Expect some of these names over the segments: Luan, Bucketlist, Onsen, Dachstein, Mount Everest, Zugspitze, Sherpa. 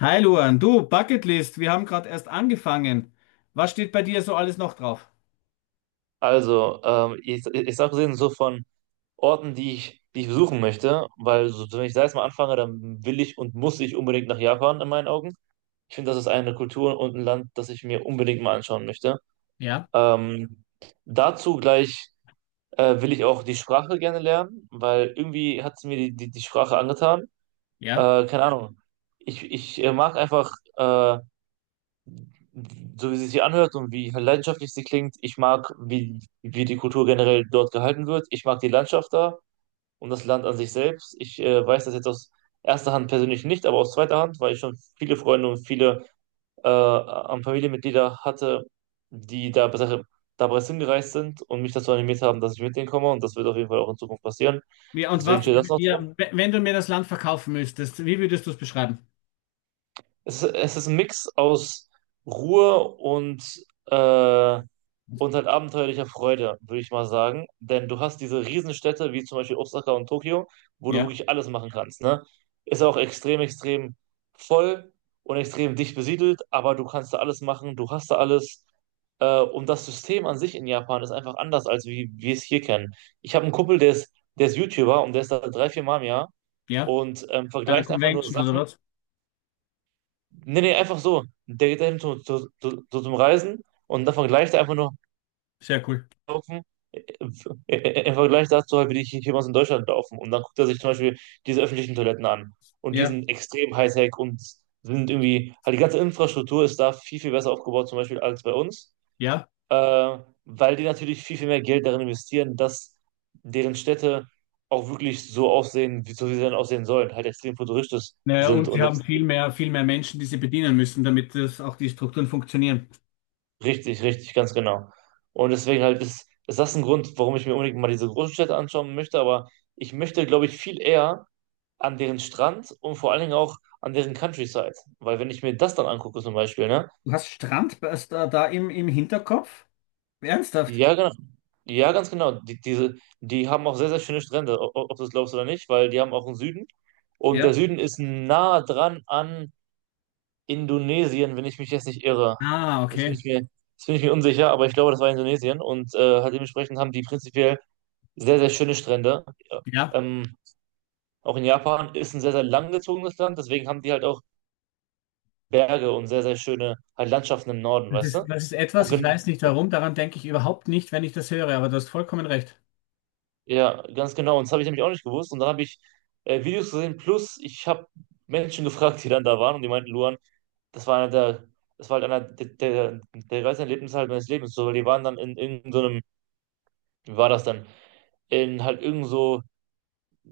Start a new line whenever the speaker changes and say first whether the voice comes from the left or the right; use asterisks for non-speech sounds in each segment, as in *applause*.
left: Hi Luan, du, Bucketlist, wir haben gerade erst angefangen. Was steht bei dir so alles noch drauf?
right: Ich sag gesehen, so von Orten, die ich besuchen möchte, weil so, wenn ich da jetzt mal anfange, dann will ich und muss ich unbedingt nach Japan in meinen Augen. Ich finde, das ist eine Kultur und ein Land, das ich mir unbedingt mal anschauen möchte.
left: Ja,
right: Ähm, Dazu gleich will ich auch die Sprache gerne lernen, weil irgendwie hat es mir die Sprache angetan.
left: ja.
right: Keine Ahnung. Ich mag einfach so, wie sie sich anhört und wie leidenschaftlich sie klingt. Ich mag, wie die Kultur generell dort gehalten wird. Ich mag die Landschaft da und das Land an sich selbst. Ich weiß das jetzt aus erster Hand persönlich nicht, aber aus zweiter Hand, weil ich schon viele Freunde und viele an Familienmitglieder hatte, die da bereits hingereist sind und mich dazu animiert haben, dass ich mit denen komme, und das wird auf jeden Fall auch in Zukunft passieren.
left: Wie, und
right: Deswegen
left: was,
right: steht das noch
left: ja,
right: drauf.
left: w- Wenn du mir das Land verkaufen müsstest, wie würdest du es beschreiben?
right: Es ist ein Mix aus Ruhe und, äh, und halt abenteuerlicher Freude, würde ich mal sagen. Denn du hast diese Riesenstädte, wie zum Beispiel Osaka und Tokio, wo du
left: Ja,
right: wirklich alles machen kannst, ne? Ist auch extrem voll und extrem dicht besiedelt, aber du kannst da alles machen, du hast da alles. Und das System an sich in Japan ist einfach anders, als wie wir es hier kennen. Ich habe einen Kumpel, der ist YouTuber und der ist da drei, vier Mal im Jahr
left: ja,
right: und
left: bei einer
right: vergleicht einfach nur
left: Convention oder
right: Sachen.
left: was?
right: Nee, nee, einfach so. Der geht dahin zum Reisen und dann vergleicht er einfach nur
left: Sehr cool.
right: laufen, im Vergleich dazu halt, wie hier bei in Deutschland laufen. Und dann guckt er sich zum Beispiel diese öffentlichen Toiletten an. Und die
left: Ja,
right: sind extrem Hightech und sind irgendwie, halt die ganze Infrastruktur ist da viel besser aufgebaut, zum Beispiel als bei uns.
left: ja.
right: Äh, weil die natürlich viel mehr Geld darin investieren, dass deren Städte auch wirklich so aussehen, wie so wie sie dann aussehen sollen, halt extrem futuristisch
left: Naja,
right: sind.
left: und
right: Und
left: sie haben
right: das
left: viel mehr Menschen, die sie bedienen müssen, damit das auch die Strukturen funktionieren.
right: richtig, richtig, ganz genau. Und deswegen halt ist das ein Grund, warum ich mir unbedingt mal diese großen Städte anschauen möchte, aber ich möchte, glaube ich, viel eher an deren Strand und vor allen Dingen auch an deren Countryside. Weil wenn ich mir das dann angucke zum Beispiel, ne?
left: Du hast Strand da im Hinterkopf? Ernsthaft?
right: Ja, genau. Ja, ganz genau. Die haben auch sehr, sehr schöne Strände, ob du es glaubst oder nicht, weil die haben auch einen Süden. Und der
left: Ja.
right: Süden ist nah dran an Indonesien, wenn ich mich jetzt nicht irre.
left: Ah,
right: Jetzt bin
left: okay.
right: ich mir, jetzt bin ich mir unsicher, aber ich glaube, das war Indonesien. Und halt dementsprechend haben die prinzipiell sehr, sehr schöne Strände. Ja. Ähm, auch in Japan ist ein sehr, sehr langgezogenes Land, deswegen haben die halt auch Berge und sehr, sehr schöne halt Landschaften im Norden,
left: Das
right: weißt du?
left: ist, das ist
right: Und
left: etwas, ich
right: gen
left: weiß nicht warum, daran denke ich überhaupt nicht, wenn ich das höre, aber du hast vollkommen recht.
right: Ja, ganz genau. Und das habe ich nämlich auch nicht gewusst. Und dann habe ich Videos gesehen, plus ich habe Menschen *laughs* gefragt, die dann da waren, und die meinten, Luan, das war einer der, das war halt einer der geilsten Erlebnisse halt meines Lebens. So, weil die waren dann in irgendeinem, so einem- wie war das dann? In halt irgend so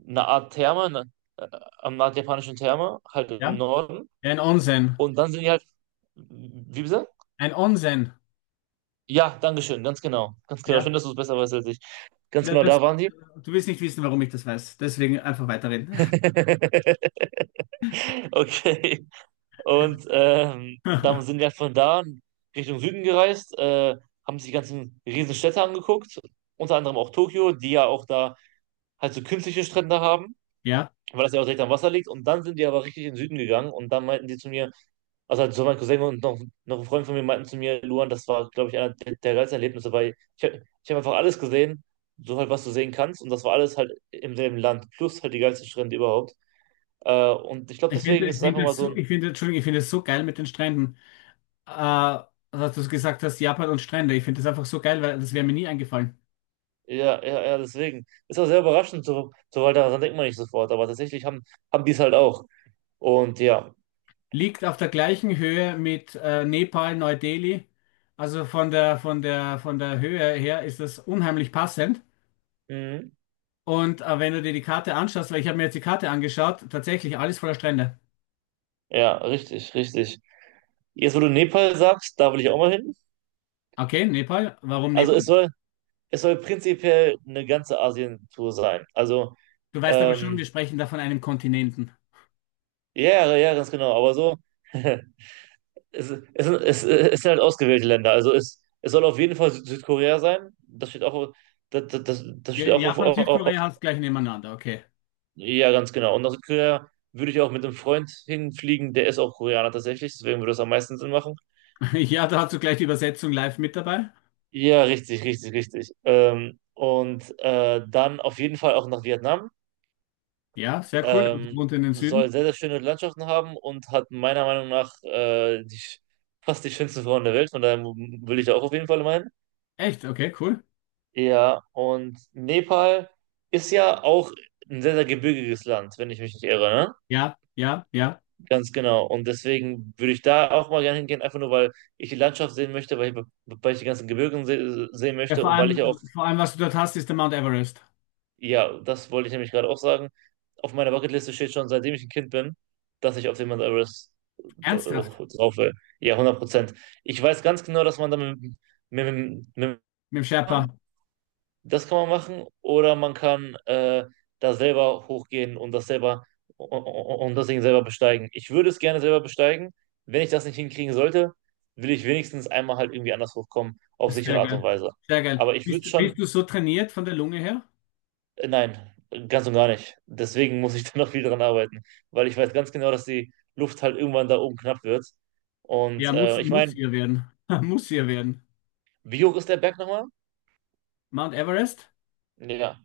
right: eine Art Therme, ne, am nordjapanischen Therme, halt im
left: Ja?
right: Norden.
left: Ein Onsen.
right: Und dann sind die halt, wie bitte?
left: Ein Onsen.
right: Ja, danke schön. Ganz genau. Ganz genau. Schön,
left: Ja.
right: dass du es besser weißt als ich. Ganz
left: Na,
right: genau,
left: das,
right: da waren die.
left: du willst nicht wissen, warum ich das weiß. Deswegen einfach weiterreden.
right: *laughs* Okay. Und dann sind
left: *laughs*
right: wir halt von da Richtung Süden gereist, haben sich die ganzen Riesenstädte angeguckt, unter anderem auch Tokio, die ja auch da halt so künstliche Strände haben,
left: Ja.
right: weil das ja auch direkt am Wasser liegt. Und dann sind die aber richtig in den Süden gegangen, und dann meinten die zu mir, Also halt so mein Cousin und noch, noch ein Freund von mir meinten zu mir, Luan, das war, glaube ich, einer der geilsten Erlebnisse, weil ich habe einfach alles gesehen, so halt, was du sehen kannst, und das war alles halt im selben Land, plus halt die geilste Strände überhaupt. Und ich glaube, deswegen ist
left: Ich
right: es einfach
left: finde
right: mal
left: es
right: so
left: so,
right: ein,
left: ich finde, Entschuldigung, ich finde es so geil mit den Stränden. Äh, dass du gesagt hast, Japan und Strände. Ich finde das einfach so geil, weil das wäre mir nie eingefallen.
right: ja, ja, ja, deswegen. Ist auch sehr überraschend, weil daran denkt man nicht sofort, aber haben die es halt auch. Und ja,
left: Liegt auf der gleichen Höhe mit Nepal, Neu-Delhi. Also von der, von der Höhe her ist das unheimlich passend.
right: mhm,
left: Und wenn du dir die Karte anschaust, weil ich habe mir jetzt die Karte angeschaut, tatsächlich alles voller Strände.
right: ja, richtig, richtig. Jetzt, wo du Nepal sagst, da will ich auch mal hin.
left: Okay, Nepal. Warum
right: Also es
left: Nepal?
right: soll Es soll prinzipiell eine ganze Asien-Tour sein. Also,
left: Du weißt aber schon,
right: ähm,
left: wir sprechen da von einem Kontinenten.
right: ja, ja, ja, ganz genau. Aber so, *laughs* es sind halt ausgewählte Länder. Also, es soll auf jeden Fall Südkorea sein. Das das
left: Ja,
right: steht auch
left: Japan,
right: auf,
left: Südkorea hast gleich nebeneinander. Okay.
right: ja, ganz genau. Und nach Südkorea würde ich auch mit einem Freund hinfliegen, der ist auch Koreaner tatsächlich. Deswegen würde das am meisten Sinn machen.
left: *laughs* Ja, da hast du gleich die Übersetzung live mit dabei.
right: Ja, richtig, richtig, richtig. Und dann auf jeden Fall auch nach Vietnam.
left: Ja, sehr cool. Du wohnst in den
right: Soll
left: Süden.
right: sehr, sehr schöne Landschaften haben und hat meiner Meinung nach fast die schönsten Frauen der Welt. Von daher will ich da auch auf jeden Fall meinen.
left: Echt? Okay, cool.
right: Ja, und Nepal ist ja auch ein sehr, sehr gebirgiges Land, wenn ich mich nicht irre, ne?
left: Ja.
right: Ganz genau. Und deswegen würde ich da auch mal gerne hingehen, einfach nur, weil ich die Landschaft sehen möchte, weil ich die ganzen Gebirge se sehen
left: Ja,
right: möchte,
left: vor
right: und weil ich auch
left: allem, vor allem, was du dort hast, ist der Mount Everest.
right: ja, das wollte ich nämlich gerade auch sagen. Auf meiner Bucketliste steht schon, seitdem ich ein Kind bin, dass ich auf den Mount Everest
left: Ernsthaft?
right: drauf will. Ja, 100%. Ich weiß ganz genau, dass man da mit, mit
left: Mit dem Sherpa.
right: das kann man machen, oder man kann da selber hochgehen und das selber und das Ding selber besteigen. Ich würde es gerne selber besteigen. Wenn ich das nicht hinkriegen sollte, will ich wenigstens einmal halt irgendwie anders hochkommen, auf
left: Sehr
right: sichere Art und
left: geil.
right: Weise.
left: Sehr geil.
right: Aber ich würde
left: Bist, bist
right: schon,
left: du so trainiert von der Lunge her?
right: Nein, ganz und gar nicht. Deswegen muss ich *laughs* da noch viel dran arbeiten, weil ich weiß ganz genau, dass die Luft halt irgendwann da oben knapp wird.
left: Ja,
right: Und ich
left: muss
right: meine,
left: ihr werden. *laughs* Muss ihr werden.
right: wie hoch ist der Berg nochmal?
left: Mount Everest,
right: Ja.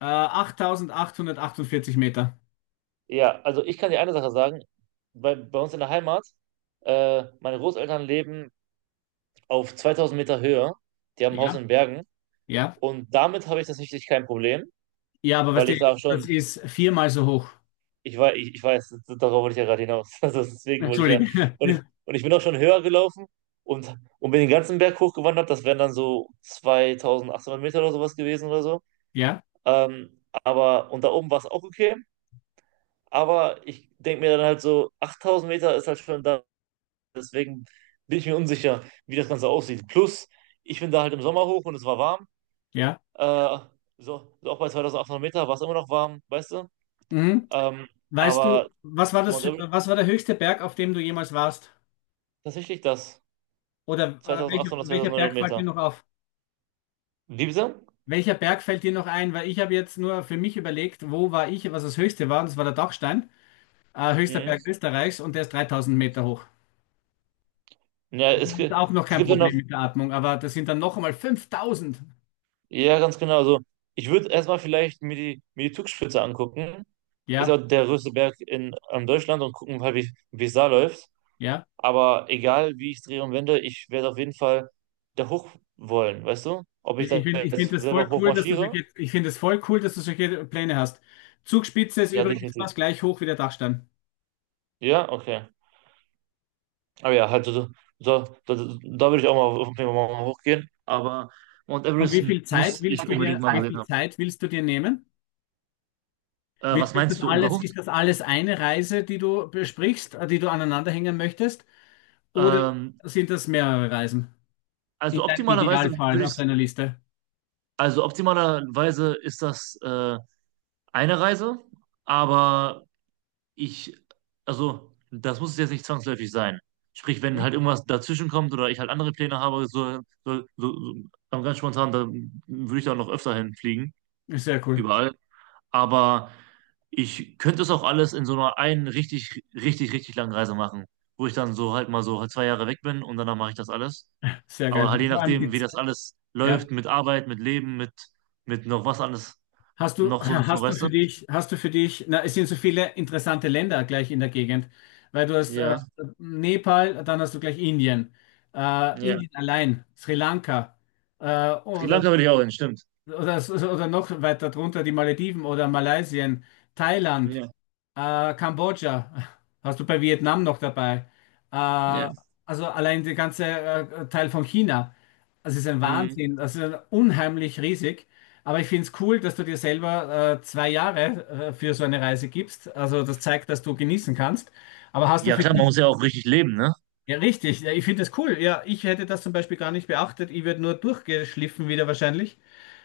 left: 8848 Meter.
right: Ja, also ich kann dir eine Sache sagen. Bei uns in der Heimat, meine Großeltern leben auf 2000 Meter Höhe. Die haben ein Haus
left: Ja,
right: in Bergen.
left: ja.
right: Und damit habe ich tatsächlich kein Problem,
left: Ja, aber weißt
right: weil
left: du,
right: ich da schon
left: das ist viermal so hoch.
right: ich weiß, ich weiß, darauf wollte ich ja gerade hinaus. *laughs* Also deswegen wollte ich ja.
left: Entschuldige. *laughs*
right: Und ich bin auch schon höher gelaufen und, und bin den ganzen Berg hochgewandert. Das wären dann so 2800 Meter oder sowas gewesen oder so.
left: Ja,
right: Aber und da oben war es auch okay. Aber ich denke mir dann halt so, 8000 Meter ist halt schon da. Deswegen bin ich mir unsicher, wie das Ganze aussieht. Plus, ich bin da halt im Sommer hoch und es war warm.
left: ja.
right: Äh, Auch bei 2800 Meter war es immer noch warm, weißt du?
left: Mhm.
right: Ähm,
left: Weißt du,
right: aber Mount Everest,
left: was war der höchste Berg, auf dem du jemals warst?
right: tatsächlich das.
left: Oder
right: 2800,
left: welcher
right: 2900
left: Berg fällt dir
right: Meter.
left: noch auf?
right: Wie bitte?
left: Welcher Berg fällt dir noch ein? Weil ich habe jetzt nur für mich überlegt, wo war ich, was das höchste war, und das war der Dachstein, höchster
right: Mhm.
left: Berg Österreichs, und der ist 3000 Meter hoch.
right: Ja, es,
left: Ist
right: gi-
left: auch noch
right: es
left: kein
right: gibt ja noch,
left: Problem mit der Atmung, aber das sind dann noch einmal 5000.
right: ja, ganz genau. Also, ich würde erstmal vielleicht mir mir die Zugspitze angucken. Ist
left: Ja,
right: ja der größte Berg in Deutschland, und gucken halt, wie wie es da läuft.
left: ja.
right: Aber egal, wie ich es drehe und wende, ich werde auf jeden Fall da hoch wollen, weißt du? Ob ich
left: Ja,
right: da
left: ich finde ich find
right: jetzt
left: das voll
right: selber hoch
left: cool, dass du
right: marschiere?
left: solche, ich finde es voll cool, dass du solche Pläne hast. Zugspitze ist
right: Ja,
left: übrigens
right: definitiv.
left: fast gleich hoch wie der Dachstein.
right: Ja, okay. Aber ja, halt, so, so, so, da, da würde ich auch mal auf jeden Fall mal hochgehen. Aber Mount
left: Und
right: Everest muss ich unbedingt mal
left: wie
right: gesehen
left: viel
right: haben.
left: Zeit willst du dir nehmen?
right: Was meinst du, um da hoch?
left: Ist das alles eine Reise, die du besprichst, die du aneinanderhängen möchtest? Oder
right: Ähm,
left: sind das mehrere Reisen? In
right: also
left: deinem
right: optimalerweise
left: Idealfall
right: würde
left: auf
right: ich,
left: deiner Liste.
right: also optimalerweise ist das eine Reise, aber ich, also das muss es jetzt nicht zwangsläufig sein. Sprich, wenn
left: Hm?
right: halt irgendwas dazwischen kommt oder ich halt andere Pläne habe, so, so, so, so aber ganz spontan, dann würde ich da noch öfter hinfliegen,
left: Sehr cool.
right: überall. Aber ich könnte es auch alles in so einer einen richtig, richtig, richtig langen Reise machen, wo ich dann so halt mal so halt 2 Jahre weg bin und danach mache ich das alles.
left: Sehr
right: Aber halt
left: geil.
right: je
left: Vor allem
right: nachdem, wie
left: gibt's,
right: das alles
left: ja.
right: läuft, mit Arbeit, mit Leben, mit noch was alles,
left: Hast du, *clears throat*
right: noch sonst so, weißt du?
left: hast du für dich, na, es sind so viele interessante Länder gleich in der Gegend, weil du hast
right: Ja,
left: Nepal, dann hast du gleich Indien,
right: ja.
left: Indien allein, Sri Lanka, äh,
right: Sri
left: oder
right: Lanka würde ich auch hin, stimmt.
left: oder, oder noch weiter drunter die Malediven oder Malaysia, Thailand,
right: Ja,
left: Kambodscha, hast du bei Vietnam noch dabei.
right: ja.
left: Äh, also allein der ganze Teil von China. Das ist ein
right: Mhm.
left: Wahnsinn, das ist unheimlich riesig. Aber ich finde es cool, dass du dir selber zwei Jahre für so eine Reise gibst. Also das zeigt, dass du genießen kannst. Aber hast du
right: Ja,
left: für
right: klar, man
left: dich
right: muss ja auch richtig leben, ne?
left: ja, richtig. Ja, ich finde das cool. Ja, ich hätte das zum Beispiel gar nicht beachtet. Ich werde nur durchgeschliffen wieder wahrscheinlich.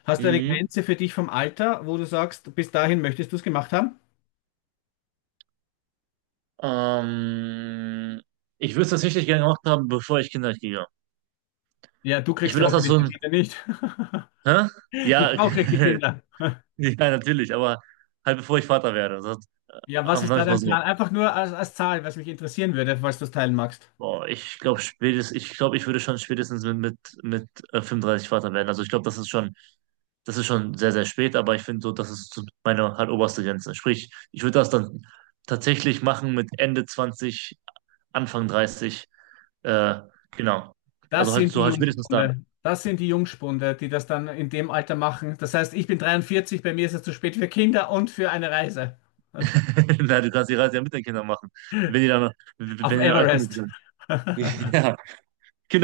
left: Hast du eine
right: Mhm.
left: Grenze für dich vom Alter, wo du sagst, bis dahin möchtest du es gemacht haben?
right: Ähm, ich würde es tatsächlich gerne gemacht haben, bevor ich Kinder kriege.
left: Ja, du
right: Ich
left: kriegst
right: will,
left: ja
right: dass das
left: hoffentlich
right: so
left: die
right: ein,
left: Kinder nicht. *laughs*
right: hä? Ja,
left: Die Frau kriegt die Kinder.
right: *laughs* ja, natürlich, aber halt bevor ich Vater werde. Das,
left: Ja, was ist
right: sag
left: da
right: ich mal
left: dein
right: so.
left: Plan? Einfach nur als, als Zahl, was mich interessieren würde, falls du es teilen magst.
right: Boah, ich glaube spätestens, ich glaube, ich würde schon spätestens mit, mit 35 Vater werden. Also ich glaube, das ist schon sehr, sehr spät, aber ich finde so, das ist so meine halt oberste Grenze. Sprich, ich würde das dann tatsächlich machen mit Ende 20, Anfang 30. Äh, genau.
left: Das
right: Also halt
left: sind
right: so
left: die
right: halt spätestens dann.
left: Jungspunde. Das sind die Jungspunde, die das dann in dem Alter machen. Das heißt, ich bin 43, bei mir ist es zu spät für Kinder und für eine Reise
right: *laughs* Na, du kannst die Reise ja mit den Kindern machen, wenn die dann, wenn die
left: auf dem
right: dann alt genug
left: Everest.
right: sind. *laughs* Ja,
left: *laughs*
right: Kinder